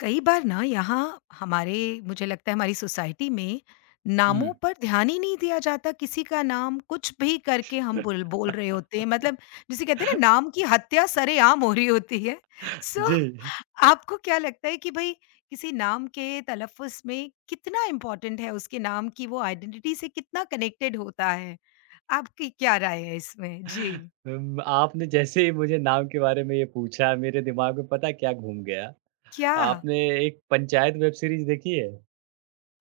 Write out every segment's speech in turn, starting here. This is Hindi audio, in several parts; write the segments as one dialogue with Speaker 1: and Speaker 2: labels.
Speaker 1: कई बार ना यहाँ हमारे मुझे लगता है हमारी सोसाइटी में
Speaker 2: हुँ,
Speaker 1: नामों पर ध्यान ही नहीं दिया जाता किसी का नाम कुछ भी करके हम बोल बोल रहे होते हैं मतलब जिसे कहते हैं ना नाम की हत्या सरेआम हो रही होती है सो
Speaker 2: जी।
Speaker 1: आपको क्या लगता है कि भाई किसी नाम के तलफ़ुज़ में कितना इम्पोर्टेंट है उसके नाम की वो आइडेंटिटी से कितना कनेक्टेड होता है? आपकी क्या राय है इसमें? जी।
Speaker 2: आपने जैसे ही मुझे नाम के बारे में ये पूछा, मेरे दिमाग में पता है क्या घूम गया?
Speaker 1: क्या?
Speaker 2: आपने एक पंचायत वेब सीरीज़ देखी है?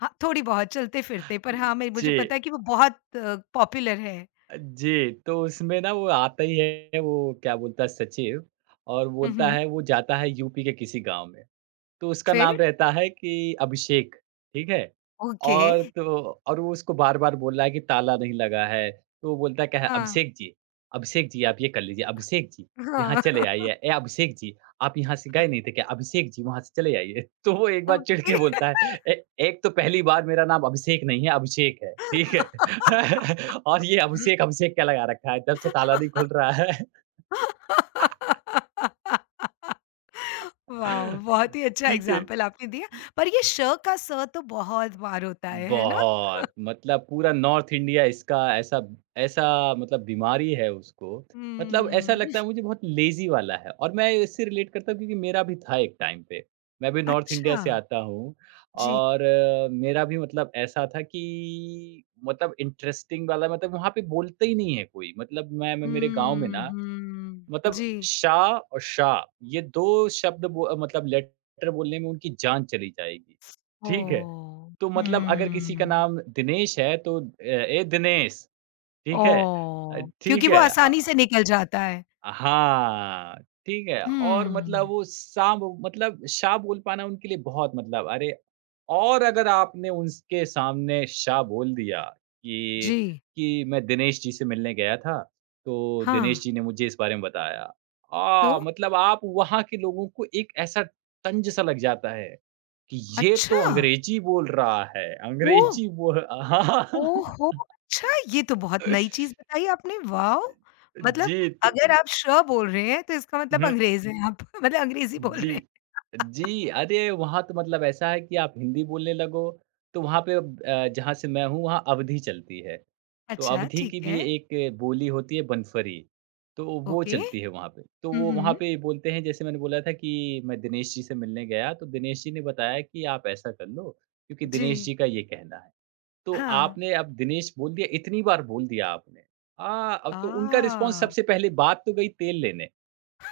Speaker 1: हाँ, थोड़ी बहुत चलते-फिरते पर हाँ मैं मुझे
Speaker 2: जी।
Speaker 1: पता है कि वो बहुत पॉपुलर है।
Speaker 2: जी, तो उसमें ना वो आता ही है, वो क्या बोलता है सचिव और
Speaker 1: हुँ,
Speaker 2: बोलता
Speaker 1: हुँ।
Speaker 2: है वो जाता है यूपी के किसी गाँव में। तो उसका
Speaker 1: फिर?
Speaker 2: नाम रहता है कि अभिषेक, ठीक है?
Speaker 1: ओके।
Speaker 2: और तो और वो उसको बार-बार बोल रहा है कि ताला नहीं लगा है, तो वो बोलता क्या है,
Speaker 1: हाँ।
Speaker 2: अभिषेक जी, आप ये कर लीजिए, अभिषेक जी, यहाँ
Speaker 1: हाँ,
Speaker 2: चले आइए। ए अभिषेक जी, आप यहाँ से गए नहीं थे क्या? अभिषेक जी, वहाँ से चले आइए।" तो वो एक बार चिढ़
Speaker 1: ओके।
Speaker 2: के बोलता है, "ए एक तो पहली बार मेरा नाम अभिषेक नहीं है, अभिषेक है, ठीक है? और ये अभिषेक, अभिषेक क्या लगा रखा है, जब से ताला नहीं खुल रहा है।"
Speaker 1: वॉव! बहुत ही अच्छा
Speaker 2: ठीक है।
Speaker 1: एग्ज़ाम्पल आपने दिया। पर ये श का स तो बहुत बार होता है ना?
Speaker 2: बहुत, मतलब पूरा नॉर्थ इंडिया इसका ऐसा ऐसा मतलब बीमारी है उसको। मतलब ऐसा
Speaker 1: हुँ।
Speaker 2: लगता है मुझे बहुत लेज़ी वाला है और मैं इससे रिलेट करता हूँ क्योंकि मेरा भी था एक टाइम पे। मैं भी नॉर्थ इंडिया
Speaker 1: अच्छा,
Speaker 2: से आता हूँ
Speaker 1: जी।
Speaker 2: और मेरा भी मतलब ऐसा था कि मतलब इंटरेस्टिंग वाला मतलब वहाँ पे बोलता ही नहीं है कोई। मतलब मैं मेरे गाँव में
Speaker 1: हुँ,
Speaker 2: ना
Speaker 1: हुँ।
Speaker 2: मतलब
Speaker 1: जी।
Speaker 2: शाह और शाह ये 2 शब्द बो मतलब लेटर बोलने में उनकी जान चली जाएगी, ठीक है?
Speaker 1: ओह!
Speaker 2: तो मतलब अगर किसी का
Speaker 1: हुँ।
Speaker 2: नाम दिनेश है तो ए दिनेश ठीक है अ,
Speaker 1: ओह! क्योंकि
Speaker 2: ठीक
Speaker 1: वो
Speaker 2: है अ
Speaker 1: आसानी से निकल जाता है।
Speaker 2: हाँ, ठीक है और मतलब
Speaker 1: हुँ।
Speaker 2: वो सा मतलब शा बोल पाना उनके लिए बहुत मतलब अरे और अगर आपने उसके सामने शा बोल दिया कि
Speaker 1: जी।
Speaker 2: कि मैं दिनेश जी से मिलने गया था, तो
Speaker 1: हाँ,
Speaker 2: दिनेश जी ने मुझे इस बारे में बताया। आ,
Speaker 1: तो?
Speaker 2: मतलब आप वहाँ के लोगों को एक ऐसा तंज सा लग जाता है, कि ये तो
Speaker 1: अच्छा!
Speaker 2: अंग्रेजी बोल रहा है,
Speaker 1: ओह!
Speaker 2: अंग्रेजी बोल हाँ,
Speaker 1: ओहो! अच्छा, ये तो बहुत नई चीज़ बताई आपने, वाओ! मतलब
Speaker 2: जी, त
Speaker 1: अगर आप "श" बोल रहे हैं तो इसका मतलब
Speaker 2: हुँ।
Speaker 1: अंग्रेज़ हैं आप, मतलब अंग्रेज़ी बोल रहे
Speaker 2: जी।
Speaker 1: हैं।
Speaker 2: जी, अरे वहाँ तो मतलब ऐसा है कि आप हिंदी बोलने लगो, तो वहाँ पे जहाँ से मैं हूँ वहाँ अवधी चलती है। तो
Speaker 1: अच्छा,
Speaker 2: अवधी
Speaker 1: ठीक
Speaker 2: की भी
Speaker 1: है,
Speaker 2: एक बोली होती है बनफरी, तो वो
Speaker 1: ओके।
Speaker 2: चलती है वहाँ पे। तो
Speaker 1: हुँ,
Speaker 2: वो वहाँ
Speaker 1: हुँ।
Speaker 2: पे बोलते हैं जैसे मैंने बोला था कि मैं दिनेश जी से मिलने गया, तो दिनेश जी ने बताया कि आप ऐसा कर लो, क्योंकि दिनेश
Speaker 1: जी,
Speaker 2: जी का ये कहना है। तो
Speaker 1: हाँ।
Speaker 2: आपने अब दिनेश बोल दिया, इतनी बार बोल दिया आपने। आ अब तो उनका रिस्पॉन्स
Speaker 1: आ
Speaker 2: सबसे पहले बात तो गई तेल लेने।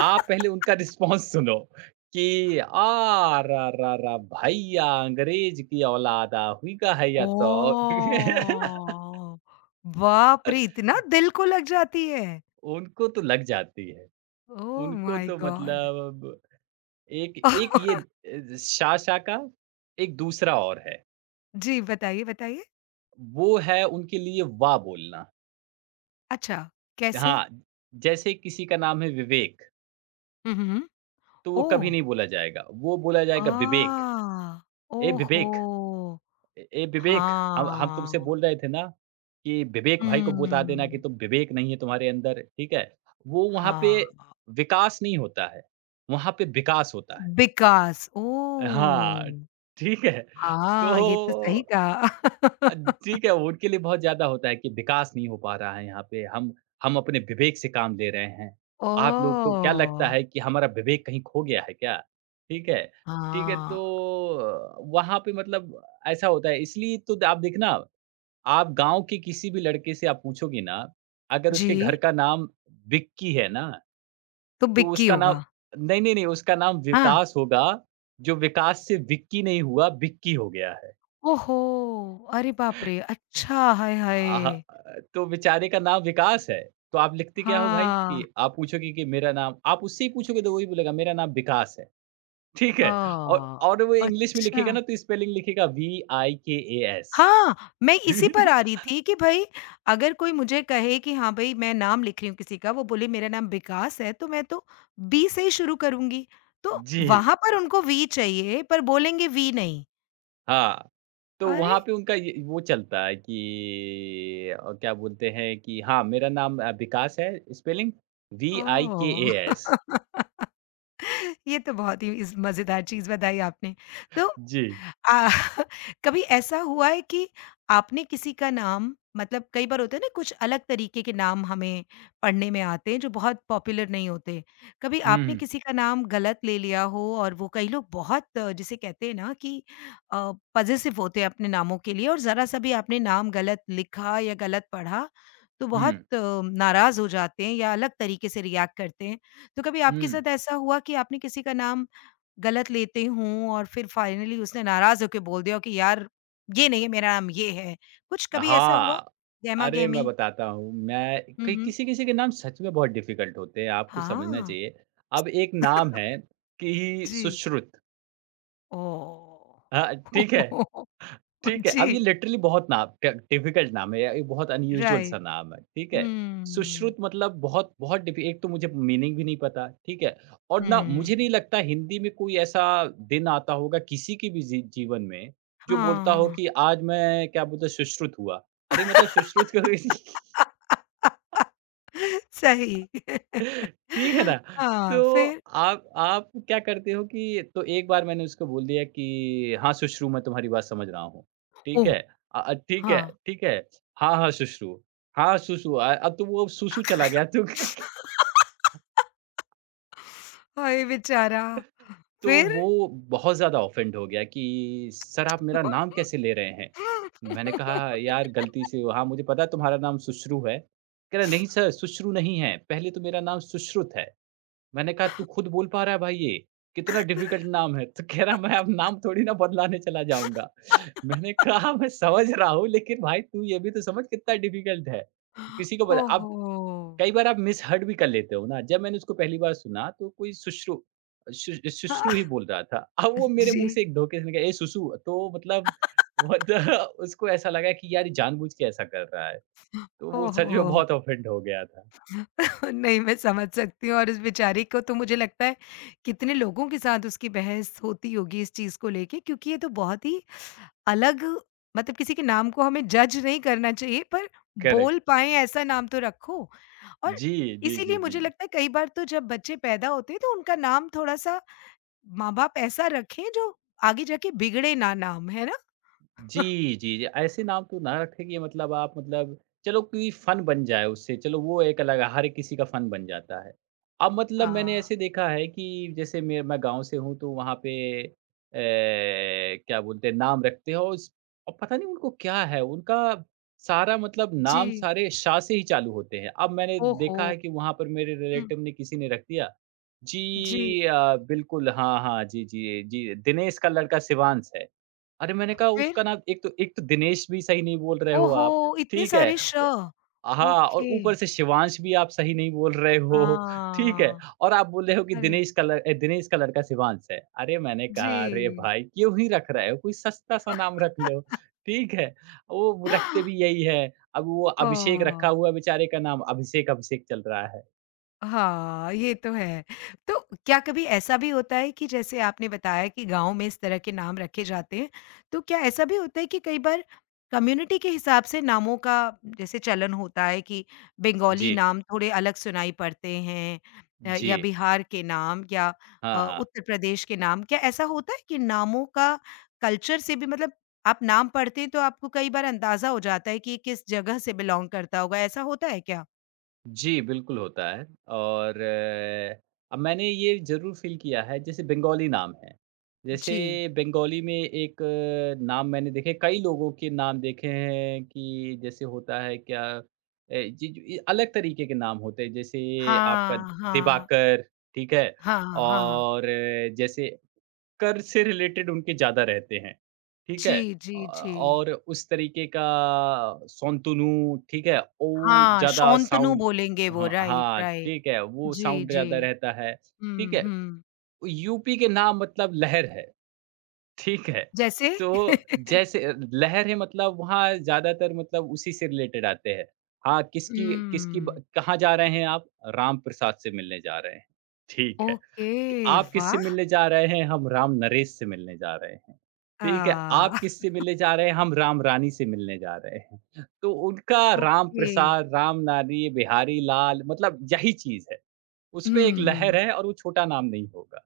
Speaker 2: आप पहले उनका रिस्पॉन्स सुनो कि आ रा रा रा भैया अंग्रेज की औलादा हुईगा है या तो
Speaker 1: ओह! बाप रे! इतना दिल को लग जाती है।
Speaker 2: उनको तो लग जाती है।
Speaker 1: ओह
Speaker 2: उनको
Speaker 1: माय
Speaker 2: तो
Speaker 1: गॉड!
Speaker 2: मतलब एक एक ये शा-शा का एक दूसरा और है।
Speaker 1: जी, बताइए, बताइए।
Speaker 2: वो है उनके लिए वाह बोलना।
Speaker 1: अच्छा, कैसे?
Speaker 2: हाँ, जैसे किसी का नाम है विवेक,
Speaker 1: हुँ, हुँ।
Speaker 2: तो वो कभी
Speaker 1: ओह!
Speaker 2: नहीं बोला जाएगा। वो बोला
Speaker 1: आ
Speaker 2: जाएगा
Speaker 1: ओहो!
Speaker 2: विवेक।" ए ए विवेक, हम तुमसे
Speaker 1: हाँ।
Speaker 2: बोल रहे थे ना कि विवेक भाई को बता देना कि
Speaker 1: हुँ।
Speaker 2: तुम विवेक नहीं है तुम्हारे अंदर, ठीक है? वो वहाँ पे
Speaker 1: हाँ,
Speaker 2: विकास नहीं होता है, वहाँ पे विकास होता है।
Speaker 1: विकास
Speaker 2: हाँ,
Speaker 1: ओह!
Speaker 2: ठीक है। तो
Speaker 1: हाँ, ये तो सही
Speaker 2: अ,
Speaker 1: कहा।
Speaker 2: ठीक है, उनके लिए बहुत ज़्यादा होता है कि विकास नहीं हो पा रहा है यहाँ पे, हम अपने विवेक से काम ले रहे हैं। आप लोग को क्या लगता
Speaker 1: ओह!
Speaker 2: है कि हमारा विवेक कहीं खो गया है क्या? ठीक है, ठीक है, तो
Speaker 1: हाँ,
Speaker 2: वहाँ पे मतलब ऐसा होता है इसलिए तो आप देखना आप गाँव के किसी भी लड़के से आप पूछोगे ना, अगर उसके घर
Speaker 1: जी,
Speaker 2: का नाम विक्की है ना,
Speaker 1: तो
Speaker 2: तो
Speaker 1: विक्की
Speaker 2: उसका नाम
Speaker 1: होगा।
Speaker 2: नहीं, उसका नाम
Speaker 1: हाँ,
Speaker 2: विकास होगा, जो विकास से विक्की नहीं हुआ, बिक्की हो गया है।
Speaker 1: ओहो! अरे बाप रे! अच्छा, हाय हाय!
Speaker 2: तो बेचारे का नाम विकास है, तो आप लिखते क्या हो भाई
Speaker 1: हाँ,
Speaker 2: कि आप पूछोगे कि मेरा नाम आप उससे ही पूछोगे तो वही बोलेगा मेरा नाम विकास है, ठीक
Speaker 1: अ,
Speaker 2: है? और वो इंग्लिश में
Speaker 1: अच्छा।
Speaker 2: लिखेगा ना तो स्पेलिंग लिखेगा वी आई के ए एस।
Speaker 1: हाँ, मैं इसी पर आ रही थी कि भई अगर कोई मुझे कहे कि हाँ भई मैं नाम लिख रही हूँ किसी का, वो बोले मेरा नाम विकास है, तो मैं तो बी से ही शुरू करूँगी। तो
Speaker 2: जी,
Speaker 1: वहाँ पर उनको वी चाहिए पर बोलेंगे वी नहीं।
Speaker 2: हाँ। तो
Speaker 1: अरे!
Speaker 2: वहाँ पे उनका ये वो चलता है कि क्या बोलते हैं कि हाँ, मेरा नाम विकास है स्पेलिंग
Speaker 1: ओह!
Speaker 2: वी-आई-के-ए-एस।
Speaker 1: ये तो बहुत ही इस मज़ेदार चीज़ बताई आपने। तो
Speaker 2: जी।
Speaker 1: आ, कभी ऐसा हुआ है कि आपने किसी का नाम मतलब कई बार होता है ना कुछ अलग तरीके के नाम हमें पढ़ने में आते हैं जो बहुत पॉपुलर नहीं होते। कभी आपने
Speaker 2: हुँ,
Speaker 1: किसी का नाम गलत ले लिया हो और वो कई लोग बहुत जिसे कहते हैं ना कि पजेसिव होते हैं अपने नामों के लिए और ज़रा-सा भी आपने नाम गलत लिखा या गलत पढ़ा, तो बहुत
Speaker 2: हुँ,
Speaker 1: नाराज़ हो जाते हैं या अलग तरीके से रिएक्ट करते हैं। तो कभी
Speaker 2: हुँ।
Speaker 1: आपके साथ ऐसा हुआ कि आपने किसी का नाम गलत लेते हों और फिर फाइनली उसने नाराज़ होके बोल दिया हो कि यार ये नहीं है मेरा नाम ये है। कुछ कभी ऐसा हुआ?
Speaker 2: हाँ, अरे मैं
Speaker 1: गहमा-गहमी?
Speaker 2: बताता हूँ, मैं
Speaker 1: हुँ,
Speaker 2: कई
Speaker 1: हुँ।
Speaker 2: किसी-किसी के नाम सच में बहुत डिफ़िकल्ट होते हैं, आपको समझना
Speaker 1: हाँ।
Speaker 2: चाहिए। अब एक नाम है कि
Speaker 1: जी।
Speaker 2: सुश्रुत
Speaker 1: ओह!
Speaker 2: हाँ, ठीक है? ठीक है, अब ये
Speaker 1: जी,
Speaker 2: लिटरली बहुत नाम ट डिफ़िकल्ट नाम है या ये बहुत अनयूजुअल सा
Speaker 1: राइट।
Speaker 2: नाम है, ठीक है?
Speaker 1: हुँ,
Speaker 2: सुश्रुत मतलब बहुत बहुत डिफ़ि एक तो मुझे मीनिंग भी नहीं पता, ठीक है? और ना मुझे
Speaker 1: हुँ,
Speaker 2: नहीं लगता हिंदी में कोई ऐसा दिन आता होगा किसी के भी जीवन में, जो बोलता हो
Speaker 1: हाँ।
Speaker 2: कि आज मैं क्या बोलते हैं सुश्रुत हुआ। अरे मतलब सुश्रुत करो
Speaker 1: सही।
Speaker 2: ठीक है ना?
Speaker 1: हाँ,
Speaker 2: तो
Speaker 1: फिर?
Speaker 2: आप क्या करते हो कि तो एक बार मैंने उसको बोल दिया कि हाँ, सुश्रू मैं तुम्हारी बात समझ रहा हूँ। ठीक
Speaker 1: ओह!
Speaker 2: है। ठीक है,
Speaker 1: हाँ।
Speaker 2: ठीक है। हाँ, हाँ, सुश्रू। हाँ, सुसु अब तो वो सुसु चला गया तो
Speaker 1: हाय बेचारा!
Speaker 2: तो
Speaker 1: फिर?
Speaker 2: वो बहुत ज़्यादा ऑफेंड हो गया कि सर आप मेरा नाम कैसे ले रहे हैं? मैंने कहा यार गलती से हाँ, मुझे पता है तुम्हारा नाम सुश्रू है। कह रहा नहीं सर, सुश्रू नहीं है, पहले तो मेरा नाम सुश्रुत है। मैंने कहा, "तू खुद बोल पा रहा है भाई ये? कितना डिफ़िकल्ट नाम है।" तो कह रहा, "मैं अब नाम थोड़ी ना बदलाने चला जाऊँगा।" मैंने कहा, "मैं समझ रहा हूँ, लेकिन भाई तू ये भी तो समझ कितना डिफ़िकल्ट है। किसी को बता" अब
Speaker 1: ओहो!
Speaker 2: कई बार आप मिसहर्ड भी कर लेते हो ना। जब मैंने उसको पहली बार सुना तो कोई सुश्रु शु शुश्रु
Speaker 1: हाँ,
Speaker 2: ही बोल रहा था। अब वो मेरे
Speaker 1: जी।
Speaker 2: मुँह से एक धोखे से निकला, "ए सुसु" तो मतलब बहुत उसको ऐसा लगा कि यार ये जानबूझ के ऐसा कर रहा है। तो वो सच में
Speaker 1: ओहो!
Speaker 2: बहुत ऑफ़ेंड हो गया था।
Speaker 1: नहीं, मैं समझ सकती हूँ और उस बेचारी को तो मुझे लगता है कितने लोगों के साथ उसकी बहस होती होगी इस चीज़ को लेके क्योंकि ये तो बहुत ही अलग मतलब किसी के नाम को हमें जज नहीं करना चाहिए पर बोल
Speaker 2: करेक्ट।
Speaker 1: पाएँ ऐसा नाम तो रखो और इसीलिए
Speaker 2: जी।
Speaker 1: मुझे लगता है कई बार तो जब बच्चे पैदा होते हैं तो उनका नाम थोड़ा-सा माँ-बाप ऐसा रखें जो आगे जाके बिगड़े ना नाम, है ना?
Speaker 2: जी। ऐसे नाम तो ना रखें कि मतलब आप मतलब चलो कि फ़न बन जाए उससे, चलो वो एक अलग है, हर किसी का फ़न बन जाता है। अब मतलब मैंने
Speaker 1: हाँ।
Speaker 2: ऐसे देखा है कि जैसे मैं गाँव से हूँ तो वहाँ पे अ, क्या बोलते हैं नाम रखते हैं और पता नहीं उनको क्या है, उनका सारा मतलब
Speaker 1: जी।
Speaker 2: नाम सारे शाह से ही चालू होते हैं। अब मैंने
Speaker 1: ओहो!
Speaker 2: देखा है कि वहाँ पर मेरे
Speaker 1: हुँ।
Speaker 2: रिलेटिव ने किसी ने रख दिया,
Speaker 1: जी।
Speaker 2: बिल्कुल हाँ, जी, दिनेश का लड़का शिवांश है। अरे, मैंने कहा
Speaker 1: फिर?
Speaker 2: उसका नाम एक तो दिनेश भी सही नहीं बोल रहे हो
Speaker 1: ओहो!
Speaker 2: आप,
Speaker 1: इतने
Speaker 2: ठीक है।
Speaker 1: सारे श!
Speaker 2: अ, हाँ, और
Speaker 1: ओके।
Speaker 2: ऊपर से शिवांश भी आप सही नहीं बोल रहे हो, ठीक है।
Speaker 1: हाँ।
Speaker 2: और आप बोल रहे हो कि
Speaker 1: अरे!
Speaker 2: दिनेश का लड़का शिवांश है। अरे, मैंने
Speaker 1: जी।
Speaker 2: कहा अरे भाई क्यों ही रख रहे हो? कोई सस्ता-सा नाम रख लो, ठीक है। वो रखते भी यही है। अब वो अभिषेक
Speaker 1: ओह!
Speaker 2: रखा हुआ है बेचारे का नाम, अभिषेक, अभिषेक चल रहा है।
Speaker 1: हाँ, ये तो है। तो क्या कभी ऐसा भी होता है कि जैसे आपने बताया कि गाँव में इस तरह के नाम रखे जाते हैं, तो क्या ऐसा भी होता है कि कई बार कम्युनिटी के हिसाब से नामों का जैसे चलन होता है कि बंगाली
Speaker 2: जी,
Speaker 1: नाम थोड़े अलग सुनाई पड़ते हैं
Speaker 2: जी।
Speaker 1: या बिहार के नाम या
Speaker 2: हाँ, हाँ।
Speaker 1: उत्तर प्रदेश के नाम, क्या ऐसा होता है कि नामों का कल्चर से भी मतलब आप नाम पढ़ते हैं तो आपको कई बार अंदाज़ा हो जाता है कि ये किस जगह से बिलॉन्ग करता होगा, ऐसा होता है क्या?
Speaker 2: जी, बिल्कुल होता है और अब मैंने ये ज़रूर फ़ील किया है जैसे बंगाली नाम है। जैसे
Speaker 1: जी।
Speaker 2: बंगाली में एक अ, नाम मैंने देखे कई लोगों के नाम देखे हैं कि जैसे होता है क्या अ, जी ज अलग तरीके के नाम होते हैं जैसे आपका
Speaker 1: हाँ, हाँ।
Speaker 2: दिवाकर, ठीक है?
Speaker 1: हाँ, हाँ।
Speaker 2: और जैसे कर से रिलेटेड उनके ज़्यादा रहते हैं, ठीक है?
Speaker 1: जी, जी, जी।
Speaker 2: और उस तरीके का शंतनु, ठीक है? ओ
Speaker 1: हाँ,
Speaker 2: ज़्यादा
Speaker 1: शौंतनु
Speaker 2: साउंड
Speaker 1: बोलेंगे वो
Speaker 2: हाँ,
Speaker 1: राइट,
Speaker 2: हाँ,
Speaker 1: राइट।
Speaker 2: ठीक है, वो
Speaker 1: जी,
Speaker 2: साउंड
Speaker 1: जी।
Speaker 2: ज़्यादा रहता है, ठीक
Speaker 1: हुँ,
Speaker 2: है?
Speaker 1: हुँ।
Speaker 2: यूपी के नाम मतलब लहर है, ठीक है?
Speaker 1: जैसे?
Speaker 2: तो जैसे लहर है मतलब वहाँ ज़्यादातर मतलब उसी से रिलेटेड आते हैं। हाँ, किसकी किसकी ब
Speaker 1: हुँ।
Speaker 2: कहाँ जा रहे हैं आप? राम प्रसाद से मिलने जा रहे हैं, ठीक है।
Speaker 1: ओके,
Speaker 2: कि आप किससे
Speaker 1: वाह!
Speaker 2: मिलने जा रहे हैं? हम राम नरेश से मिलने जा रहे हैं।
Speaker 1: अ,
Speaker 2: ठीक है, आप किससे मिलने जा रहे हैं? हम राम रानी से मिलने जा रहे हैं। तो उनका राम
Speaker 1: ओके।
Speaker 2: प्रसाद, राम नारी, बिहारी लाल मतलब यही चीज़ है। उसमें एक लहर
Speaker 1: हुँ।
Speaker 2: है और वो छोटा नाम नहीं होगा।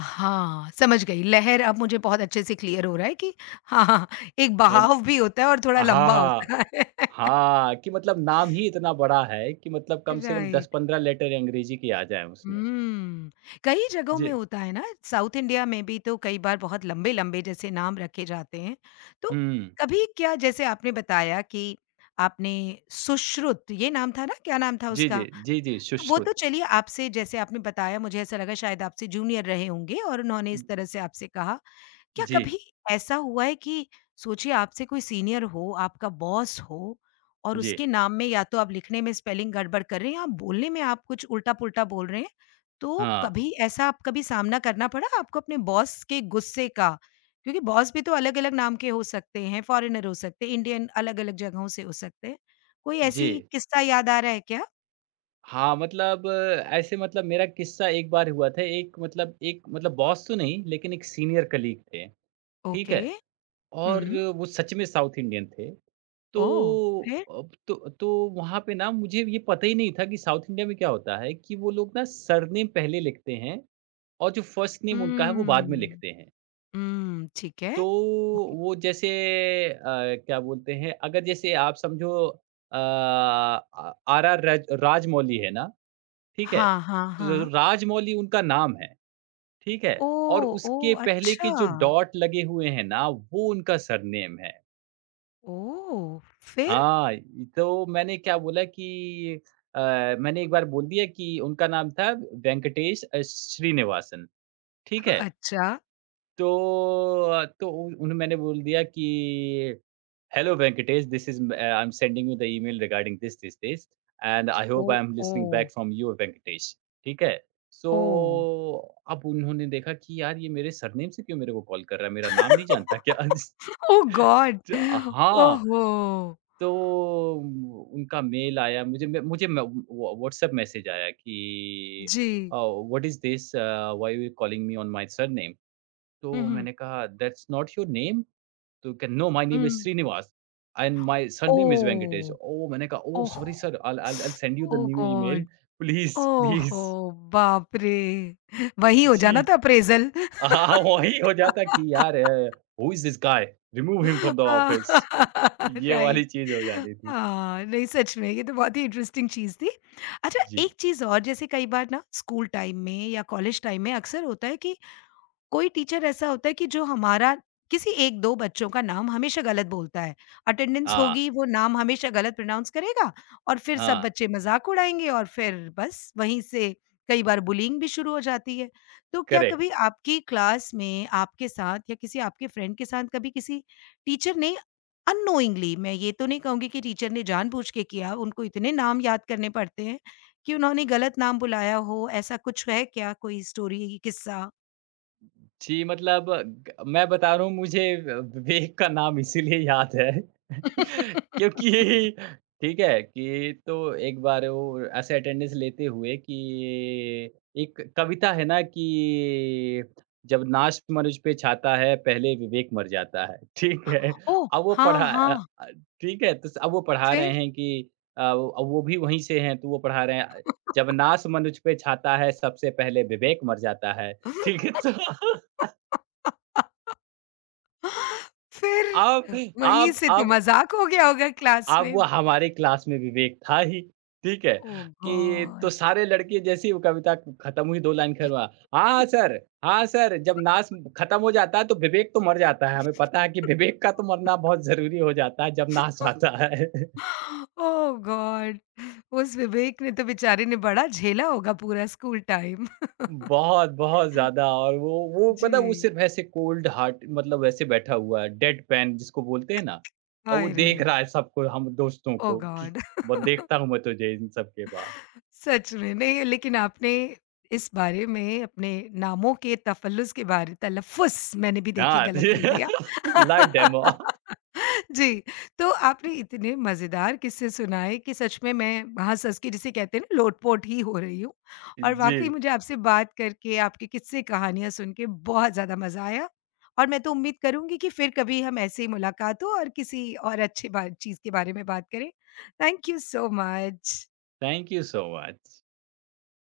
Speaker 1: हाँ, समझ गई। लहर अब मुझे बहुत अच्छे से क्लियर हो रहा है कि हाँ, हाँ, एक
Speaker 2: अ,
Speaker 1: बहाव भी होता है और थोड़ा
Speaker 2: हाँ,
Speaker 1: लंबा
Speaker 2: हाँ।
Speaker 1: होता है।
Speaker 2: हाँ, कि मतलब नाम ही इतना बड़ा है कि मतलब कम से कम
Speaker 1: राइट।
Speaker 2: 10-15 लेटर अंग्रेज़ी के आ जाएँ उसमें।
Speaker 1: हुँ। कई जगहों में
Speaker 2: जी।
Speaker 1: होता है ना, साउथ इंडिया में भी तो कई बार बहुत लंबे-लंबे जैसे नाम रखे जाते हैं। तो
Speaker 2: हुँ।
Speaker 1: कभी क्या जैसे आपने बताया कि आपने सुश्रुत ये नाम था ना, क्या नाम था
Speaker 2: जी, जी।
Speaker 1: उसका?
Speaker 2: जी, जी,
Speaker 1: तो वो तो
Speaker 2: सुश्रुत।
Speaker 1: चलिए आपसे जैसे आपने बताया मुझे ऐसा लगा शायद आपसे जूनियर रहे होंगे और उन्होंने इस तरह से आपसे कहा। क्या
Speaker 2: जी,
Speaker 1: कभी ऐसा हुआ है कि सोचिए आपसे कोई सीनियर हो, आपका बॉस हो और
Speaker 2: जी।
Speaker 1: उसके नाम में या तो आप लिखने में स्पेलिंग गड़बड़ कर रहे हैं या बोलने में आप कुछ उल्टा-पुल्टा बोल रहे हैं, तो
Speaker 2: हाँ।
Speaker 1: कभी ऐसा आप कभी सामना करना पड़ा आपको अपने बॉस के गुस्से का? क्योंकि बॉस भी तो अलग-अलग नाम के हो सकते हैं, फॉरेनर हो सकते हैं, इंडियन अलग-अलग जगहों से हो सकते हैं। कोई
Speaker 2: जी।
Speaker 1: ऐसी किस्सा याद आ रहा है क्या?
Speaker 2: हाँ, मतलब अ, ऐसे मतलब मेरा किस्सा एक बार हुआ था, एक मतलब बॉस तो नहीं, लेकिन एक सीनियर कलीग थे, ठीक
Speaker 1: ओके।
Speaker 2: है?
Speaker 1: हुँ।
Speaker 2: और वो सच में साउथ इंडियन थे। तो
Speaker 1: ओह! फिर?
Speaker 2: अब तो वहाँ पे ना मुझे ये पता ही नहीं था कि साउथ इंडिया में क्या होता है कि वो लोग ना सरनेम पहले लिखते हैं और जो फर्स्ट नेम उनका है, वो बाद में
Speaker 1: हुँ।
Speaker 2: लिखते हैं।
Speaker 1: हुँ, ठीक है।
Speaker 2: तो
Speaker 1: ओके।
Speaker 2: वो जैसे अ, क्या बोलते हैं, अगर जैसे आप समझो अ, आ आर.आर. राजमौली है ना, ठीक है?
Speaker 1: हाँ, हाँ,
Speaker 2: र
Speaker 1: हाँ।
Speaker 2: राजमौली उनका नाम है, ठीक है? और
Speaker 1: ओह!
Speaker 2: उसके
Speaker 1: ओह!
Speaker 2: पहले
Speaker 1: अच्छा।
Speaker 2: के जो डॉट लगे हुए हैं ना, वो उनका सरनेम है।
Speaker 1: ओह! फिर?
Speaker 2: हाँ, ये तो मैंने क्या बोला कि अ, मैंने एक बार बोल दिया कि उनका नाम था वेंकटेश श्रीनिवासन, ठीक है?
Speaker 1: अच्छा।
Speaker 2: तो उ उन्हें मैंने बोल दिया कि Hello, Venkatesh. This is I'm sending you the email regarding this, this, this, and I ji. hope
Speaker 1: oh!
Speaker 2: I'm listening
Speaker 1: oh!
Speaker 2: back from you, Venkatesh. ठीक है?
Speaker 1: ओह!
Speaker 2: So, अब उन्होंने देखा कि यार ये मेरे सरनेम से क्यों मेरे को कॉल कर रहा है? मेरा नाम नहीं जानता क्या?
Speaker 1: Oh god!
Speaker 2: ज हाँ,
Speaker 1: ओहो!
Speaker 2: तो उनका मेल आया मुझे म व्हा व्हाट्सएप मैसेज आया कि
Speaker 1: जी।
Speaker 2: "What is this? Why you are calling me on my surname?" तो
Speaker 1: हुँ, हुँ,
Speaker 2: मैंने कहा, "दैट्स नॉट योर नेम?" तो can "No, my name is
Speaker 1: hmm.
Speaker 2: Srinivas and my surname is
Speaker 1: oh!
Speaker 2: Venkatesh." Oh! मैंने कहा, "oh!
Speaker 1: Oh!
Speaker 2: Sorry sir, I'll I'll send you the
Speaker 1: oh
Speaker 2: new email.
Speaker 1: God!
Speaker 2: Please,
Speaker 1: ओहो!
Speaker 2: please."
Speaker 1: बाप रे! वही हो जाना
Speaker 2: जी,
Speaker 1: था अप्रेज़ल।
Speaker 2: हाँ, वही हो जाता कि यार "Who is this guy? Remove him from the
Speaker 1: हाँ,
Speaker 2: office." ये वाली
Speaker 1: राइट।
Speaker 2: चीज़ हो जाती थी।
Speaker 1: हाँ, नहीं सच में ये तो बहुत ही इंटरेस्टिंग चीज़ थी। अच्छा
Speaker 2: जी।
Speaker 1: एक चीज़ और जैसे कई बार ना स्कूल टाइम में या कॉलेज टाइम में अक्सर होता है कि कोई टीचर ऐसा होता है कि जो हमारा किसी 1-2 बच्चों का नाम हमेशा गलत बोलता है। अटेंडेंस
Speaker 2: हाँ,
Speaker 1: होगी, वो नाम हमेशा गलत प्रोनाउंस करेगा और फिर सब
Speaker 2: हाँ,
Speaker 1: बच्चे मज़ाक उड़ाएँगे और फिर बस वहीं से कई बार बुलिंग भी शुरू हो जाती है। तो क्या
Speaker 2: करेक्ट।
Speaker 1: कभी आपकी क्लास में आपके साथ या किसी आपके फ्रेंड के साथ कभी किसी टीचर ने अननोइंगली, मैं ये तो नहीं कहूँगी कि टीचर ने जानबूझ के किया, उनको इतने नाम याद करने पड़ते हैं कि उन्होंने गलत नाम बुलाया हो, ऐसा कुछ है क्या कोई स्टोरी, किस्सा?
Speaker 2: जी, मतलब ग मैं बता रहा हूँ मुझे व विवेक का नाम इसीलिए याद है क्योंकि ठीक है कि तो एक बार वो ऐसे अटेंडेंस लेते हुए कि एक कविता है ना कि जब नाश मनुज पे छाता है पहले विवेक मर जाता है, ठीक है?
Speaker 1: ओह!
Speaker 2: अब वो
Speaker 1: हाँ,
Speaker 2: पढ़ा अ
Speaker 1: हाँ,
Speaker 2: अ, ठीक है? तो स अब वो पढ़ा रहे
Speaker 1: फिर?
Speaker 2: हैं कि अ, वो अब वो भी वहीं से हैं तो वो पढ़ा रहे हैं जब नाश मनुज पे छाता है सबसे पहले विवेक मर जाता है, ठीक है? तो अब
Speaker 1: फिर वहीं
Speaker 2: अब
Speaker 1: से तो
Speaker 2: अब
Speaker 1: मज़ाक हो गया होगा क्लास
Speaker 2: अब
Speaker 1: में।
Speaker 2: वो हमारे क्लास में विवेक था ही, ठीक है?
Speaker 1: ओह
Speaker 2: कि तो
Speaker 1: गॉड!
Speaker 2: सारे लड़के जैसे ही वो कविता खत्म हुई 2 लाइन करवा, "हाँ सर, हाँ सर" जब नाच खत्म हो जाता है तो विवेक तो मर जाता है, हमें पता है कि विवेक का तो मरना बहुत ज़रूरी हो जाता है जब नाच आता है।
Speaker 1: Oh god! उस विवेक ने तो बेचारे ने बड़ा झेला होगा पूरा स्कूल टाइम।
Speaker 2: बहुत, बहुत ज़्यादा और वो पता है वो
Speaker 1: जी।
Speaker 2: सिर्फ ऐसे कोल्ड हार्ट मतलब ऐसे बैठा हुआ है, डेड पैन जिसको बोलते हैं ना और वो
Speaker 1: हाय रे!
Speaker 2: देख रहा है सबको हम दोस्तों
Speaker 1: ओह
Speaker 2: को कि
Speaker 1: गॉड!
Speaker 2: वो देखता हूँ मैं तुझे इन सब के बाद।
Speaker 1: सच में नहीं लेकिन आपने इस बारे में अपने नामों के तफ़ल्लुस के बारे तलफ़्फ़ुज़ मैंने भी देखिए
Speaker 2: Ah,
Speaker 1: गलत बोल दिया।
Speaker 2: live demo.
Speaker 1: जी, तो आपने इतने मज़ेदार किस्से सुनाए कि सच में मैं हँस-हँस के जिसे कहते हैं ना लोट-पोट ही हो रही हूँ और
Speaker 2: जी,
Speaker 1: वाक़ई मुझे आपसे बात करके, आपके किस्से कहानियाँ सुन के बहुत ज़्यादा मज़ा आया और मैं तो उम्मीद करूँगी कि फिर कभी हम ऐसे ही मुलाकात हो और किसी और अच्छे बा चीज़ के बारे में बात करें। Thank you so much.
Speaker 2: Thank you so much.